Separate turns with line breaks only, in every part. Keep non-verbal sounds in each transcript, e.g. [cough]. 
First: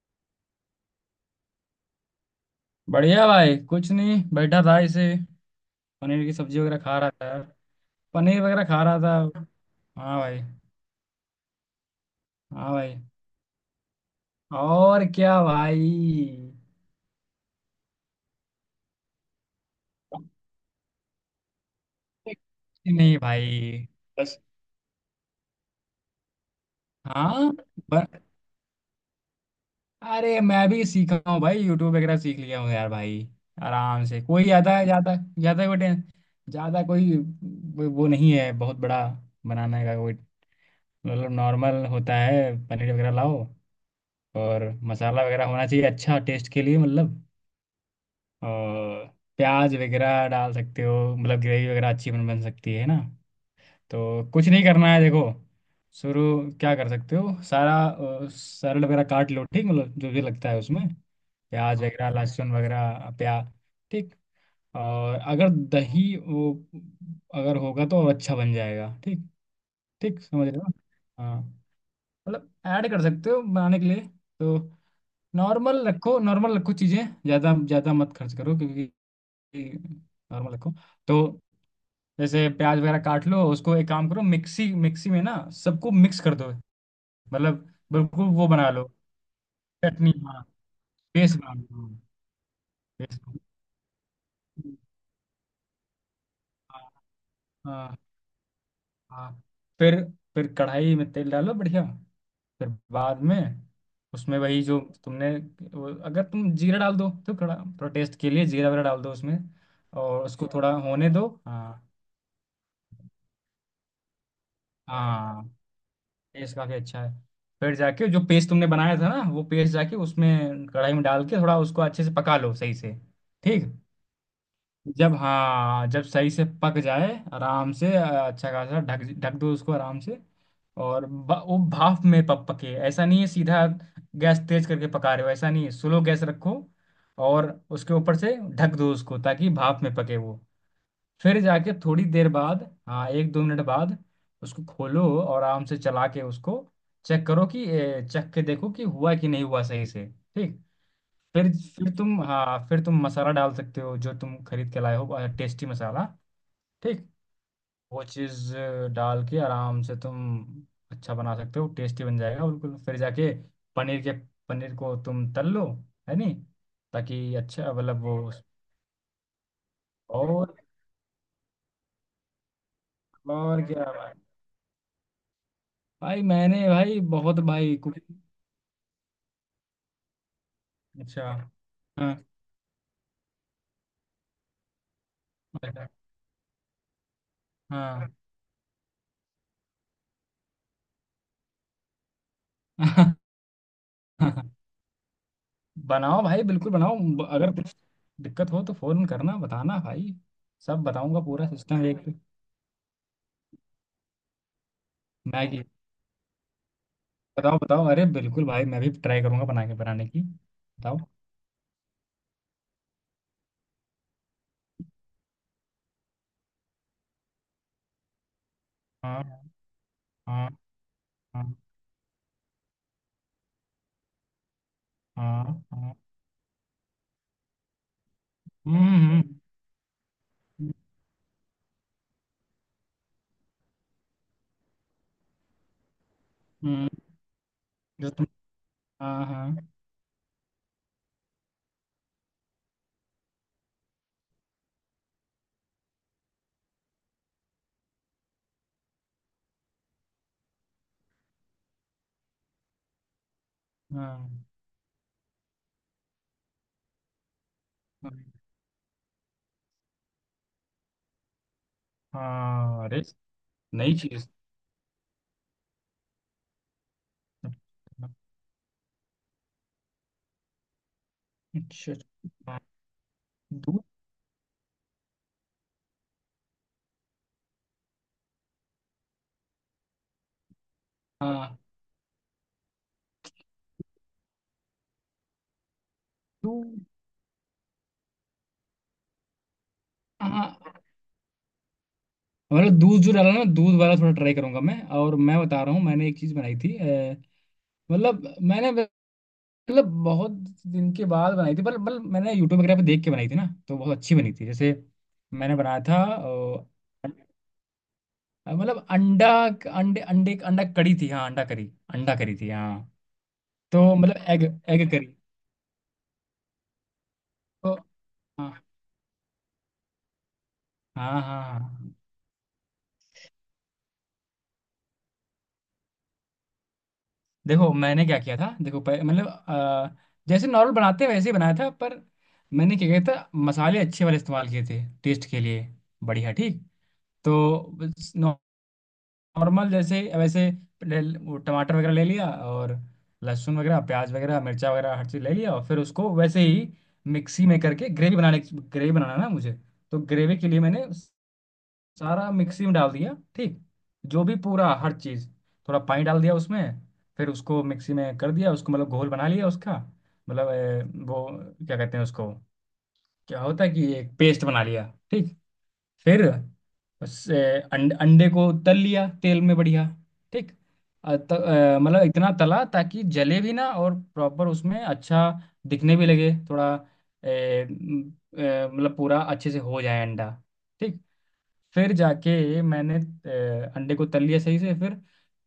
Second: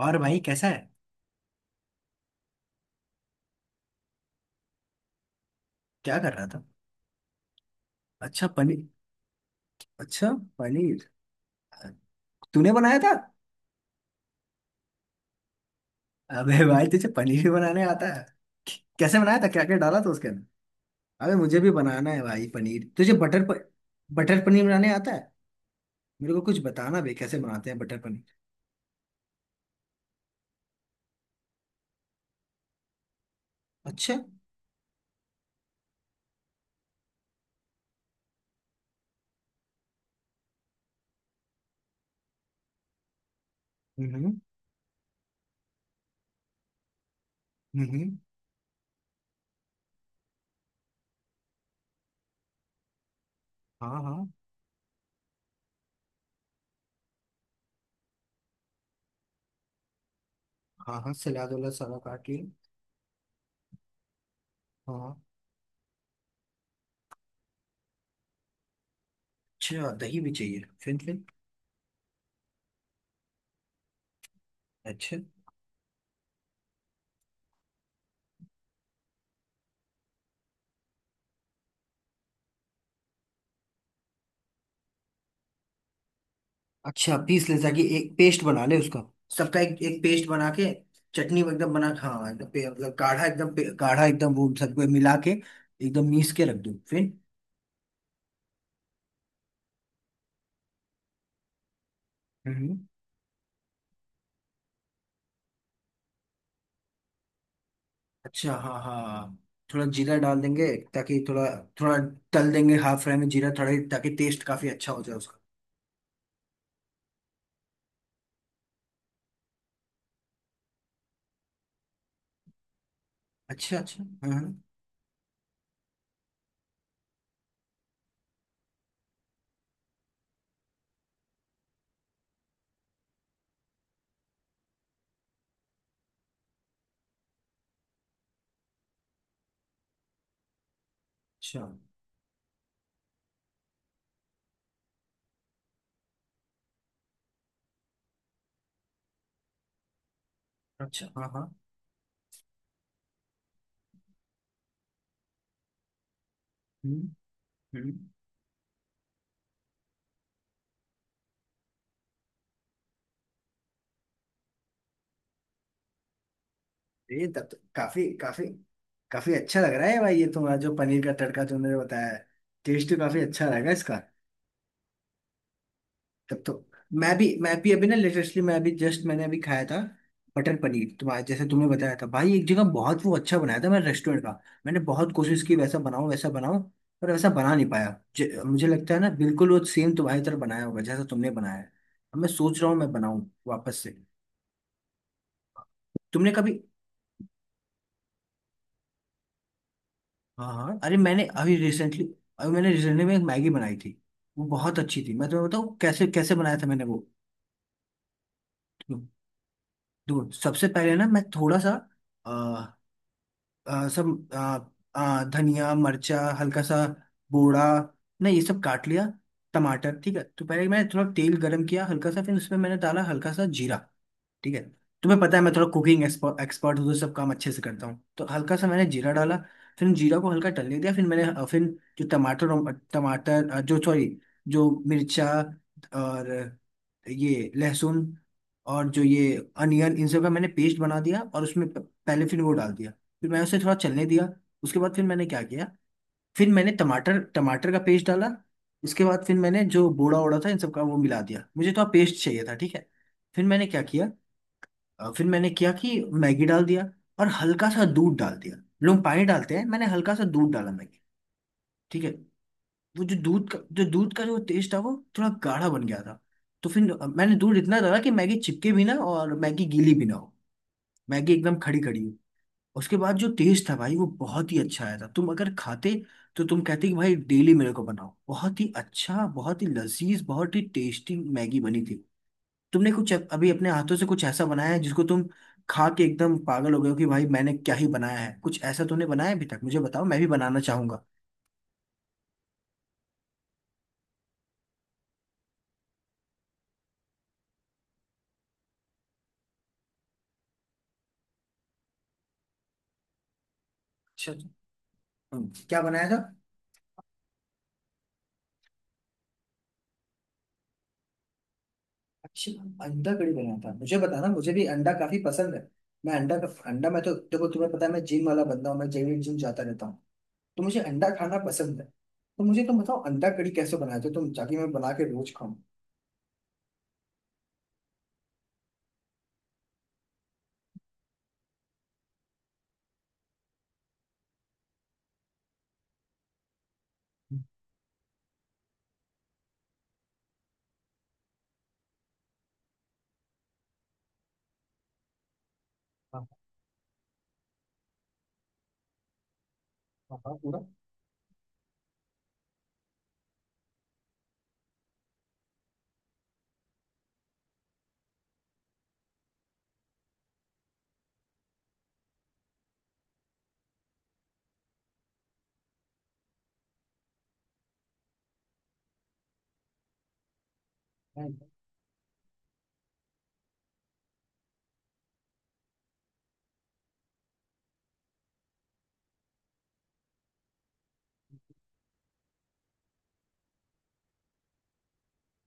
और भाई कैसा है?
बढ़िया भाई। कुछ नहीं बैठा था इसे।
क्या
पनीर
कर
की
रहा
सब्जी
था?
वगैरह खा रहा था। पनीर
अच्छा।
वगैरह खा
पनीर।
रहा था। हाँ
अच्छा।
भाई।
पनीर
हाँ
तूने
भाई।
बनाया था?
और क्या भाई।
अबे भाई तुझे पनीर भी बनाने आता है? कैसे बनाया था, क्या क्या डाला था उसके अंदर? अबे मुझे भी बनाना है भाई पनीर। तुझे
नहीं भाई। बस।
बटर पनीर बनाने आता है? मेरे को कुछ बताना बे, कैसे
हाँ।
बनाते हैं बटर
ब-
पनीर।
अरे मैं भी सीखा हूँ भाई, यूट्यूब वगैरह सीख लिया हूँ यार भाई। आराम
अच्छा।
से, कोई ज्यादा ज्यादा ज्यादा कोई ज्यादा कोई कोई वो नहीं है बहुत बड़ा बनाने का कोई। मतलब नॉर्मल होता है, पनीर वगैरह लाओ
हम्म।
और मसाला वगैरह होना चाहिए अच्छा टेस्ट के लिए। मतलब
हम्म।
और प्याज वगैरह डाल सकते हो, मतलब ग्रेवी वगैरह अच्छी बन बन सकती है ना।
हाँ, हाँ।
तो कुछ नहीं करना है, देखो शुरू। क्या कर सकते हो, सारा सरल वगैरह काट लो ठीक, मतलब जो भी लगता है उसमें,
हाँ, हाँ सलाद वाला
प्याज हाँ
सारा
वगैरह,
काट लिया।
लहसुन वगैरह प्या ठीक। और
हाँ।
अगर दही वो अगर होगा तो और अच्छा बन जाएगा ठीक।
अच्छा
ठीक
दही भी
समझ रहे
चाहिए
हो।
फिर।
हाँ। मतलब ऐड कर सकते हो बनाने के लिए। तो
अच्छा।
नॉर्मल रखो, नॉर्मल रखो चीज़ें। ज़्यादा ज़्यादा मत खर्च करो क्योंकि नॉर्मल रखो। तो जैसे प्याज वगैरह काट लो उसको, एक काम करो, मिक्सी मिक्सी में ना सबको मिक्स कर दो।
अच्छा, पीस ले
मतलब
ताकि एक
बिल्कुल
पेस्ट
वो
बना
बना
ले
लो,
उसका। सबका एक एक
चटनी,
पेस्ट
हाँ।
बना के
पेस्ट
चटनी
बना
एकदम बना।
लो,
हाँ, एकदम मतलब
पेस्ट।
गाढ़ा एकदम गाढ़ा एकदम वो सबको मिला के एकदम मीस के रख दूँ फिर।
हाँ। हाँ। फिर फिर कढ़ाई में तेल डालो बढ़िया। फिर
हम्म।
बाद में उसमें, वही जो तुमने, वो अगर तुम जीरा डाल दो तो कड़ा। थोड़ा टेस्ट के लिए
अच्छा,
जीरा
हाँ,
वगैरह डाल दो
हाँ।
उसमें।
थोड़ा जीरा
और
डाल
उसको
देंगे
थोड़ा होने
ताकि
दो,
थोड़ा।
हाँ।
थोड़ा तल देंगे हाफ फ्राई में जीरा थोड़ा, ताकि टेस्ट काफी अच्छा हो जाए उसका।
हाँ। टेस्ट काफ़ी अच्छा है। फिर जाके जो पेस्ट तुमने बनाया था ना, वो पेस्ट जाके उसमें कढ़ाई में डाल के थोड़ा उसको अच्छे से पका लो सही से। ठीक।
अच्छा, अच्छा, हाँ, हाँ।
जब, हाँ, जब सही से पक जाए, आराम से अच्छा खासा ढक ढक दो उसको आराम से। और वो भाप में पक पके ऐसा नहीं है। सीधा गैस तेज करके पका रहे हो ऐसा नहीं है, स्लो गैस रखो और उसके ऊपर से ढक दो उसको ताकि भाप में पके वो। फिर
अच्छा,
जाके थोड़ी देर बाद, हाँ, एक दो मिनट बाद उसको खोलो और आराम से चला के उसको चेक करो कि चख के देखो कि हुआ कि नहीं हुआ सही से। ठीक।
अच्छा, हाँ, हाँ।
फिर फिर तुम, हाँ, फिर तुम मसाला डाल सकते हो जो तुम खरीद के लाए हो, टेस्टी मसाला।
हम्म।
ठीक।
हम्म।
वो चीज़ डाल के आराम से तुम अच्छा बना सकते हो, टेस्टी बन जाएगा बिल्कुल। फिर जाके पनीर के पनीर को तुम तल लो। है नहीं।
ये
ताकि
तब तो
अच्छा, मतलब
काफी
वो।
काफी काफी अच्छा लग रहा है भाई, ये
और
तुम्हारा जो पनीर का तड़का तुमने बताया है। टेस्ट तो काफी अच्छा
और
रहेगा
क्या
इसका।
भाई। भाई
तब तो
मैंने भाई
मैं भी
बहुत
मैं भी
भाई
अभी ना
कुकिंग।
लेटेस्टली, मैं अभी जस्ट, मैंने अभी खाया था मटर पनीर, तुम्हारा
अच्छा।
जैसे तुमने बताया था
हाँ।
भाई एक जगह बहुत वो अच्छा बनाया था मैं, रेस्टोरेंट का। मैंने बहुत कोशिश की, वैसा
अच्छा।
बनाऊं वैसा बनाऊं, पर वैसा बना नहीं पाया।
हाँ।
मुझे लगता है ना, बिल्कुल वो सेम तुम्हारी तरह बनाया होगा जैसा तुमने बनाया है। अब मैं सोच रहा हूँ मैं बनाऊं वापस से।
[laughs] बनाओ
तुमने
भाई
कभी।
बिल्कुल बनाओ, अगर कुछ दिक्कत हो तो फोन करना बताना भाई।
हाँ, हाँ,
सब
अरे
बताऊंगा
मैंने
पूरा
अभी
सिस्टम
रिसेंटली,
एक।
अभी मैंने रिसेंटली में एक मैगी बनाई थी। वो बहुत अच्छी थी, मैं तुम्हें
मैगी।
बताऊँ कैसे कैसे बनाया था मैंने वो।
बताओ बताओ, अरे बिल्कुल भाई मैं भी ट्राई करूंगा बना के, बनाने की
दो, सबसे पहले
बताओ।
ना मैं थोड़ा सा सब धनिया, मिर्चा, हल्का सा बोड़ा, नहीं ये सब काट लिया।
हाँ।
टमाटर, ठीक है, तो
हाँ।
पहले मैंने थोड़ा तेल
हाँ।
गरम किया हल्का सा, फिर उसमें मैंने डाला हल्का सा जीरा। ठीक है। तुम्हें पता है
हाँ।
मैं थोड़ा
हाँ।
कुकिंग एक्सपर्ट हूँ, तो सब काम अच्छे से करता हूँ, तो हल्का सा मैंने
हम्म।
जीरा डाला।
हम्म।
फिर जीरा को हल्का टलने दिया, फिर मैंने फिर जो टमाटर टमाटर जो सॉरी, जो मिर्चा और
हम्म।
ये लहसुन
जो तुम।
और जो
हाँ।
ये
हाँ।
अनियन, इन सब का मैंने पेस्ट बना दिया और उसमें पहले फिर वो डाल दिया। फिर मैंने उसे थोड़ा चलने दिया। उसके बाद फिर मैंने क्या किया, फिर मैंने टमाटर, टमाटर का पेस्ट डाला। उसके बाद फिर मैंने जो बोड़ा ओड़ा था, इन सब का वो मिला दिया, मुझे तो पेस्ट चाहिए था, ठीक है। फिर मैंने क्या किया,
हाँ।
फिर मैंने किया कि मैगी डाल दिया और हल्का सा दूध
हाँ।
डाल दिया। लोग पानी डालते हैं, मैंने हल्का सा दूध डाला मैगी, ठीक है।
हाँ, अरे
वो जो दूध का जो
नई
दूध का
चीज
जो टेस्ट था वो थोड़ा गाढ़ा बन गया था। तो फिर मैंने दूध इतना डाला कि मैगी चिपके भी ना और मैगी गीली भी ना हो, मैगी एकदम खड़ी
अच्छा।
खड़ी हो।
हाँ,
उसके बाद जो टेस्ट था
दूध।
भाई वो बहुत ही अच्छा आया था, तुम अगर खाते तो तुम कहते कि भाई डेली मेरे को बनाओ, बहुत ही अच्छा, बहुत ही लजीज, बहुत ही टेस्टी मैगी
हाँ।
बनी थी। तुमने कुछ अभी अपने हाथों से कुछ ऐसा बनाया है जिसको तुम खा के एकदम पागल
दूध।
हो गए हो कि भाई मैंने क्या ही बनाया है? कुछ ऐसा तुमने बनाया अभी तक, मुझे बताओ, मैं भी
हाँ। हाँ।
बनाना चाहूंगा।
मतलब दूध जो डाला ना, दूध वाला थोड़ा ट्राई करूंगा मैं। और मैं बता रहा हूँ मैंने एक चीज़ बनाई थी, मतलब मैंने मतलब बहुत दिन के बाद बनाई थी पर, मतलब मैंने यूट्यूब वगैरह पे देख के बनाई थी ना तो बहुत अच्छी
अच्छा,
बनी थी।
अच्छा।
जैसे मैंने बनाया
क्या
था
बनाया था?
मतलब अंडा अंडे अंडे अंडा करी थी, हाँ, अंडा करी। अंडा करी थी, हाँ।
अच्छा, अंडा कड़ी बनाया था,
तो
मुझे
मतलब
बताना,
एग
मुझे भी
एग
अंडा
करी
काफी पसंद है। मैं अंडा का अंडा, मैं तो देखो तुम्हें
तो
पता है मैं जिम वाला
हाँ।
बंदा हूँ, मैं डेली जिम जाता रहता हूँ, तो मुझे अंडा
हाँ।
खाना
हाँ।
पसंद है।
हाँ।
तो मुझे तुम बताओ अंडा कड़ी कैसे बनाते हो तुम, ताकि मैं बना के रोज खाऊं।
देखो मैंने क्या किया था, देखो मतलब जैसे नॉर्मल बनाते हैं वैसे ही बनाया था, पर मैंने क्या किया था, मसाले अच्छे वाले इस्तेमाल किए थे टेस्ट के लिए, बढ़िया ठीक। तो नॉर्मल जैसे वैसे वो टमाटर वगैरह ले लिया, और लहसुन वगैरह, प्याज वगैरह, मिर्चा वगैरह, हर चीज़ ले लिया और फिर उसको
हाँ,
वैसे ही मिक्सी में करके ग्रेवी बनाना है ना मुझे। तो
हाँ, हाँ,
ग्रेवी के
पूरा।
लिए मैंने सारा मिक्सी में डाल दिया ठीक, जो भी पूरा हर चीज़। थोड़ा पानी डाल दिया उसमें। फिर उसको मिक्सी में कर दिया उसको, मतलब घोल बना लिया उसका। मतलब वो, क्या कहते हैं उसको, क्या होता है कि एक पेस्ट बना लिया। ठीक। फिर उस अंडे को तल लिया तेल में बढ़िया। ठीक।
हाँ।
मतलब इतना तला ताकि जले भी ना और प्रॉपर उसमें अच्छा दिखने भी लगे थोड़ा। मतलब पूरा अच्छे से हो जाए अंडा। ठीक। फिर जाके मैंने अंडे को तल लिया सही से। फिर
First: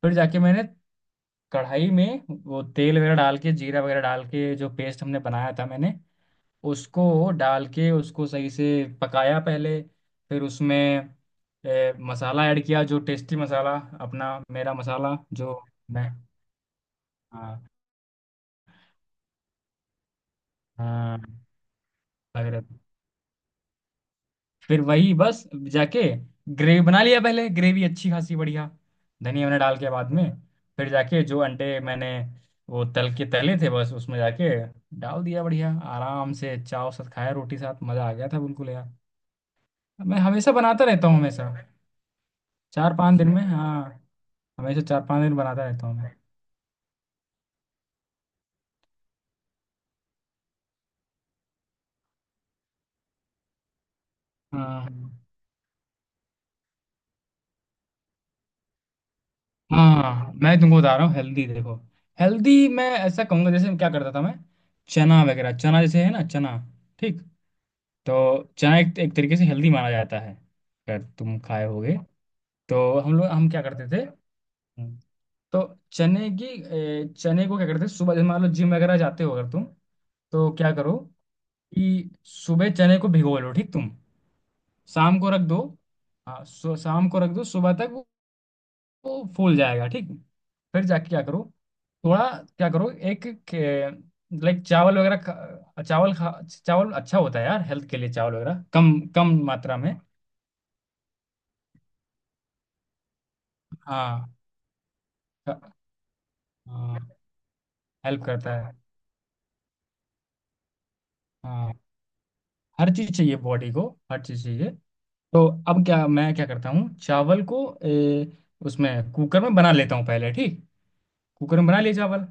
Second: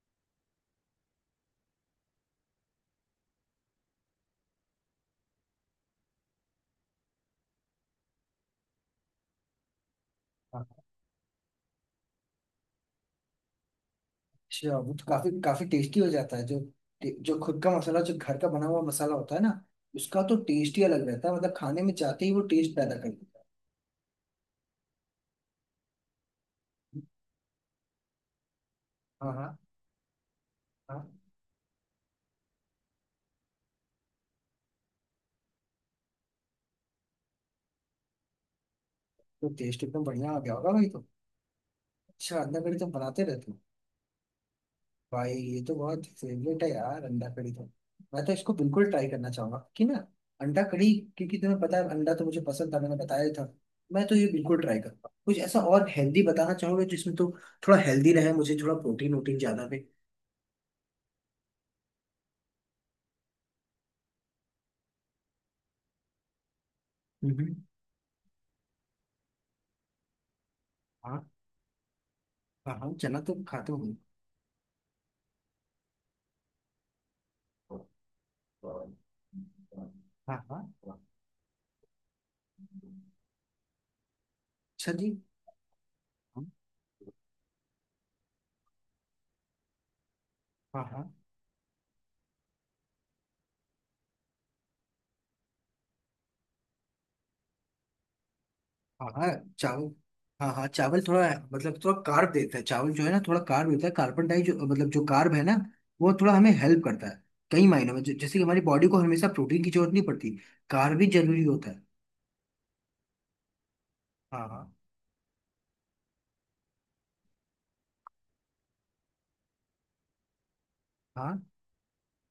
फिर जाके मैंने कढ़ाई में वो तेल वगैरह डाल के, जीरा वगैरह डाल के, जो पेस्ट हमने बनाया था मैंने उसको डाल के उसको सही से पकाया पहले। फिर
हाँ।
उसमें मसाला ऐड किया, जो टेस्टी मसाला अपना, मेरा
अच्छा, वो तो
मसाला
काफी
जो
काफी टेस्टी हो
मैं।
जाता है जो, जो खुद
हाँ।
का मसाला, जो घर का बना हुआ मसाला होता है ना उसका तो टेस्ट ही अलग
हाँ
रहता है, मतलब खाने में जाते ही वो
लग रहा
टेस्ट
था।
पैदा कर देता
फिर वही बस जाके ग्रेवी
है।
बना लिया पहले, ग्रेवी अच्छी खासी बढ़िया
हाँ,
धनिया
हाँ,
वनिया डाल के बाद में। फिर
हाँ।
जाके जो अंडे मैंने वो तल के तले थे, बस उसमें जाके डाल दिया बढ़िया, आराम से चाव साथ खाया, रोटी साथ मज़ा आ गया था बिल्कुल यार।
तो टेस्ट एकदम
मैं
बढ़िया आ
हमेशा
गया होगा
बनाता
भाई तो।
रहता हूँ हमेशा,
अच्छा, अंडा करी तुम
चार पाँच
बनाते
दिन में,
रहते हो?
हाँ। हमेशा चार पांच
भाई
दिन
ये
बनाता
तो
रहता हूँ
बहुत
मैं।
फेवरेट है यार अंडा करी तो। मैं तो इसको बिल्कुल ट्राई करना चाहूंगा कि ना, अंडा करी, क्योंकि तुम्हें पता है अंडा तो मुझे पसंद था, मैंने बताया ही था। मैं तो ये बिल्कुल ट्राई
हाँ।
करूंगा।
हम्म।
कुछ ऐसा और हेल्दी बताना चाहोगे जिसमें तो थोड़ा हेल्दी रहे, मुझे थोड़ा प्रोटीन वोटीन ज्यादा मिले।
हाँ मैं तुमको बता रहा हूँ हेल्दी, देखो हेल्दी मैं ऐसा कहूँगा, जैसे क्या करता था मैं। चना वगैरह, चना जैसे है ना, चना। ठीक। तो चना एक तरीके से हेल्दी माना जाता है, अगर
हम्म।
तुम खाए होगे।
हाँ, हाँ,
तो हम
चना
लोग
तो
हम क्या
खाते
करते
होंगे।
थे। हम्म। तो चने की चने को क्या करते थे सुबह, जैसे मान लो जिम वगैरह जाते हो अगर तुम।
हाँ,
तो
हाँ।
क्या करो कि सुबह चने को भिगो लो ठीक तुम,
अच्छा जी।
शाम को रख दो। हाँ,
हाँ।
शाम को रख दो सुबह तक। वो फूल जाएगा ठीक। फिर जाके
हाँ।
क्या करो, थोड़ा क्या करो एक। लाइक चावल वगैरह चावल खा, चावल अच्छा होता है यार हेल्थ के लिए, चावल वगैरह कम
हाँ, हाँ
कम मात्रा
चावल।
में।
हाँ, हाँ चावल थोड़ा, मतलब थोड़ा कार्ब देता है चावल जो है ना, थोड़ा कार्ब देता है, कार्बन
हाँ
डाई जो, मतलब जो कार्ब है ना वो थोड़ा हमें हेल्प करता
हाँ।
है कई मायनों में।
हेल्प
जैसे कि
करता
हमारी
है।
बॉडी को हमेशा प्रोटीन की जरूरत नहीं पड़ती, कार्ब भी जरूरी होता
हाँ।
है।
हर चीज़ चाहिए बॉडी को, हर चीज़
हाँ, हाँ।
चाहिए। तो अब क्या, मैं क्या करता हूँ, चावल को उसमें कुकर में बना लेता हूँ पहले, ठीक।
हाँ,
कुकर में बना लिए चावल,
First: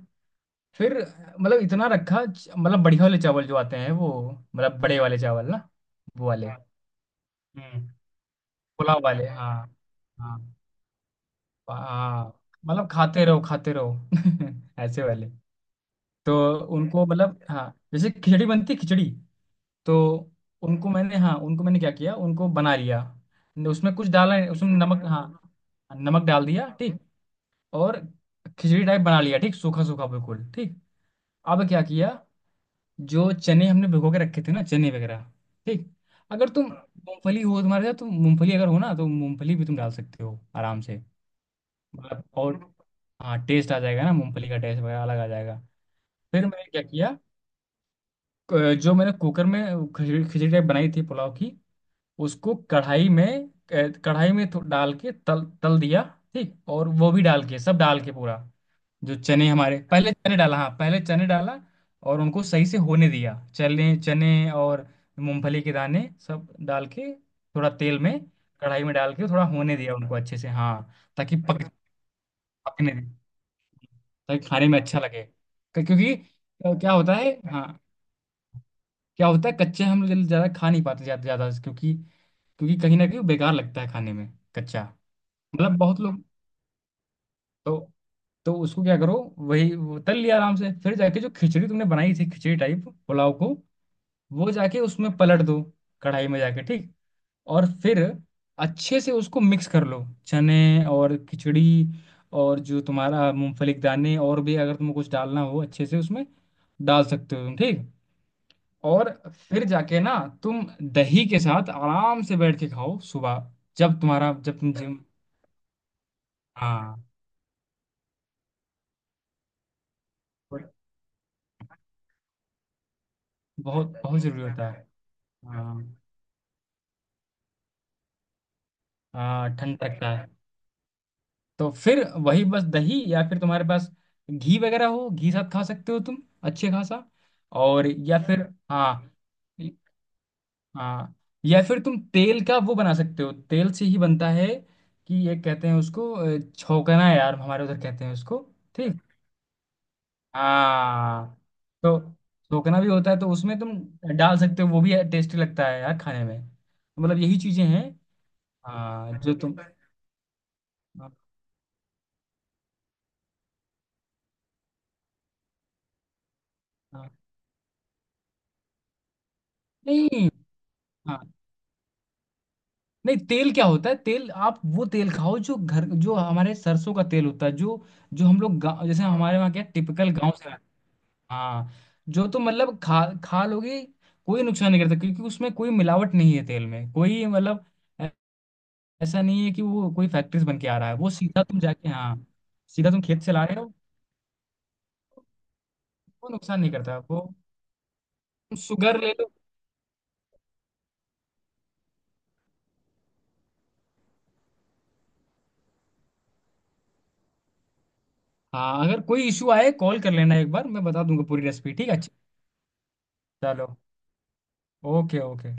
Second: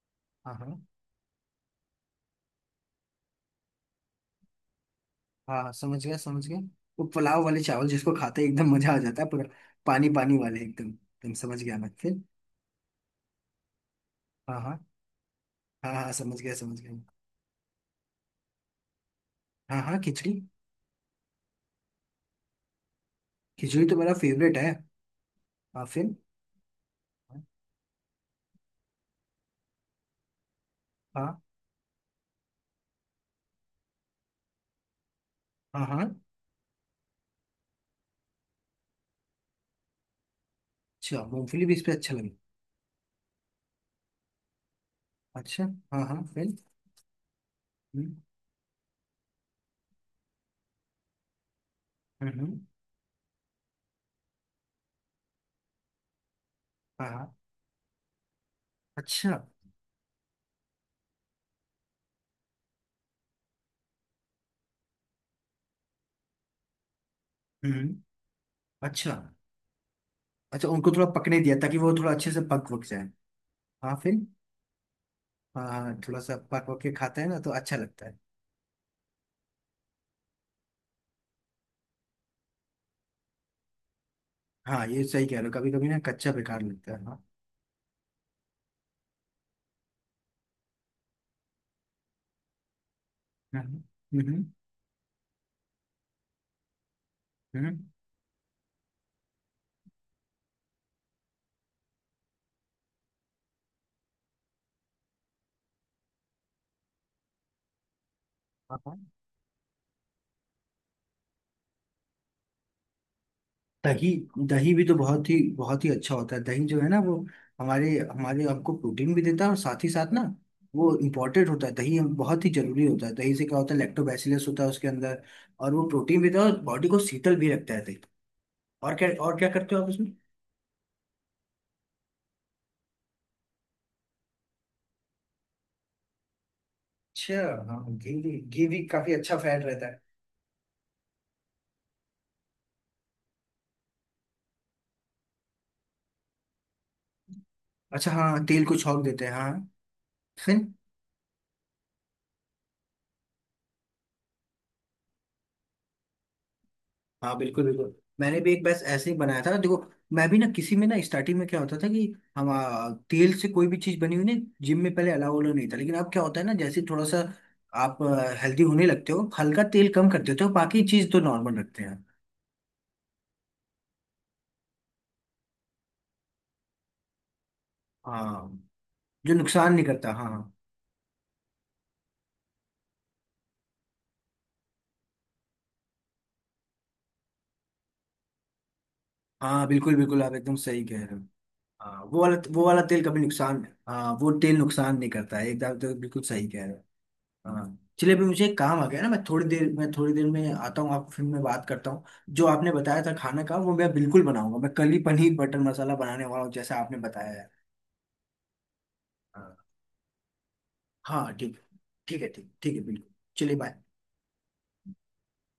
हाँ। हाँ,
फिर, मतलब इतना रखा मतलब बढ़िया वाले चावल जो आते हैं वो, मतलब बड़े वाले चावल
हाँ,
ना,
हाँ, समझ गया,
वो
समझ
वाले।
गया। वो पुलाव वाले
हम्म।
चावल जिसको खाते ही एकदम मजा आ
पुलाव
जाता
वाले,
है पूरा।
हाँ।
पानी
हाँ,
पानी वाले एकदम एकदम, समझ गया मैं, फिर।
हाँ मतलब खाते रहो
हाँ, हाँ।
[laughs] ऐसे वाले।
हाँ, हाँ,
तो
समझ गया, समझ गया।
उनको, मतलब, हाँ, जैसे खिचड़ी बनती है, खिचड़ी।
हाँ,
तो
हाँ, खिचड़ी।
उनको मैंने, हाँ, उनको मैंने क्या किया, उनको बना लिया।
खिचड़ी
उसमें
तो
कुछ
मेरा
डाला है,
फेवरेट
उसमें
है।
नमक, हाँ।
हाँ, फिर।
नमक डाल दिया ठीक। और खिचड़ी टाइप बना लिया ठीक, सूखा सूखा बिल्कुल, ठीक।
हाँ,
अब क्या किया, जो चने हमने भिगो के रखे थे ना, चने वगैरह।
हाँ।
ठीक।
हाँ,
अगर तुम मूंगफली हो तुम्हारे साथ, तुम मूंगफली अगर हो ना तो मूंगफली भी तुम डाल सकते हो आराम से।
अच्छा, मूंगफली भी इस पे, अच्छा
मतलब
लगा।
और, हाँ टेस्ट आ जाएगा ना, मूंगफली का टेस्ट वगैरह अलग आ जाएगा।
अच्छा, हाँ, हाँ,
फिर
फिर।
मैंने क्या किया,
हम्म।
जो मैंने कुकर में खिचड़ी खिचड़ी टाइप बनाई थी पुलाव की,
हम्म।
उसको
हम्म।
कढ़ाई में कढ़ाई में डाल के तल तल दिया ठीक। और
हाँ,
वो भी
हाँ।
डाल के, सब डाल के पूरा। जो
अच्छा।
चने हमारे पहले, चने डाला हाँ, पहले चने डाला और उनको सही से होने दिया, चने चने और मूंगफली के दाने, सब डाल के थोड़ा
हम्म।
तेल में, कढ़ाई में
अच्छा।
डाल के थोड़ा होने दिया उनको अच्छे से,
अच्छा,
हाँ।
उनको थोड़ा
ताकि
पकने दिया
पक
ताकि वो थोड़ा अच्छे से पक वक
पकने
जाए। हाँ, फिर।
ताकि खाने में अच्छा लगे,
हाँ, हाँ,
क्योंकि
थोड़ा सा पक वक
क्या
के
होता
खाते हैं
है,
ना तो
हाँ,
अच्छा लगता है।
क्या होता है कच्चे हम लोग ज्यादा खा नहीं पाते ज्यादा ज्यादा, क्योंकि क्योंकि कहीं ना कहीं वो बेकार लगता है खाने में, कच्चा।
हाँ, ये सही कह रहे हो, कभी
मतलब
कभी ना
बहुत लोग।
कच्चा बेकार लगता है, हाँ।
तो तो उसको क्या करो, वही वो तल लिया आराम से, फिर जाके जो खिचड़ी तुमने बनाई थी खिचड़ी टाइप पुलाव को,
हम्म। हम्म। हम्म।
वो जाके उसमें पलट दो कढ़ाई में जाके ठीक। और
हम्म।
फिर अच्छे से उसको मिक्स कर लो, चने और खिचड़ी और जो तुम्हारा मूंगफली के दाने, और भी अगर तुम कुछ डालना हो अच्छे से उसमें डाल सकते हो तुम ठीक।
हाँ, हाँ,
और फिर जाके ना, तुम दही के साथ आराम से बैठ के खाओ सुबह, जब
दही।
तुम्हारा जब
दही
तुम
भी तो
जिम।
बहुत ही अच्छा होता है, दही जो है
हाँ
ना वो हमारे हमारे आपको प्रोटीन भी देता है और साथ ही साथ ना वो इम्पोर्टेंट होता है। दही बहुत ही जरूरी होता है, दही से क्या होता है,
बहुत बहुत जरूरी
लैक्टोबैसिलस होता है
होता है।
उसके अंदर। और
हाँ।
वो प्रोटीन भी देता है और बॉडी को शीतल भी रखता है दही। और क्या, और क्या
हाँ
करते
ठंड
हो आप
लगता
इसमें?
है। तो फिर वही बस दही, या फिर तुम्हारे पास घी वगैरह हो, घी साथ खा सकते हो तुम अच्छे खासा।
अच्छा।
और
हाँ, घी
या
भी,
फिर,
घी भी
हाँ।
काफी अच्छा फैट रहता है।
हाँ। या फिर तुम तेल का वो बना सकते हो, तेल से ही बनता है, कि ये कहते हैं उसको छौंकना यार, हमारे उधर कहते
अच्छा,
हैं
हाँ,
उसको।
तेल को
ठीक।
छोंक देते हैं, हाँ, फिर।
हाँ। तो छौंकना भी होता है, तो उसमें तुम डाल सकते हो, वो भी टेस्टी लगता है यार खाने में। मतलब
हाँ,
यही
बिल्कुल,
चीजें हैं।
बिल्कुल, मैंने भी एक बैच ऐसे ही
हाँ जो
बनाया
तुम।
था देखो। मैं भी ना किसी में ना
हाँ,
स्टार्टिंग में क्या होता था कि हम तेल से कोई भी चीज बनी हुई ना जिम में पहले अलाउ वाला नहीं था। लेकिन अब क्या होता है ना, जैसे थोड़ा
हाँ।
सा आप हेल्दी होने लगते हो, हल्का तेल कम कर
नहीं,
देते हो, बाकी चीज
हाँ।
तो नॉर्मल रखते हैं।
नहीं, तेल क्या होता है, तेल आप वो तेल खाओ जो घर, जो हमारे सरसों का तेल होता है जो जो हम लोग
हाँ,
गाँव, जैसे
जो
हमारे वहाँ क्या
नुकसान नहीं
टिपिकल
करता, हाँ,
गांव से
हाँ।
आता है। हाँ जो, तो मतलब खा खा लोगे, कोई नुकसान नहीं करता क्योंकि उसमें कोई मिलावट नहीं है तेल में, कोई मतलब ऐ- ऐसा नहीं है कि
हाँ,
वो
बिल्कुल,
कोई
बिल्कुल, आप
फैक्ट्री से
एकदम
बन के आ
सही
रहा है,
कह
वो
रहे हो।
सीधा तुम जाके,
हाँ, वो
हाँ,
वाला वो वाला
सीधा तुम
तेल कभी
खेत से ला रहे
नुकसान,
हो,
हाँ, वो तेल नुकसान नहीं करता है एकदम, तो बिल्कुल
वो
सही
नुकसान
कह
नहीं
रहे
करता वो।
हो। हाँ। चलिए अभी मुझे एक काम आ
शुगर
गया ना,
ले लो।
मैं थोड़ी देर में आता हूँ आपको, फिर मैं बात करता हूँ। जो आपने बताया था खाना का वो मैं बिल्कुल बनाऊंगा, मैं कल ही पनीर बटर मसाला बनाने वाला हूँ जैसा आपने बताया है।
हाँ अगर कोई इशू
हाँ।
आए कॉल कर लेना, एक बार मैं बता दूंगा
हाँ,
पूरी
ठीक है।
रेसिपी, ठीक है, अच्छा।
ठीक है, ठीक, ठीक है, बिल्कुल। चलिए,
चलो।
बाय।
ओके। ओके।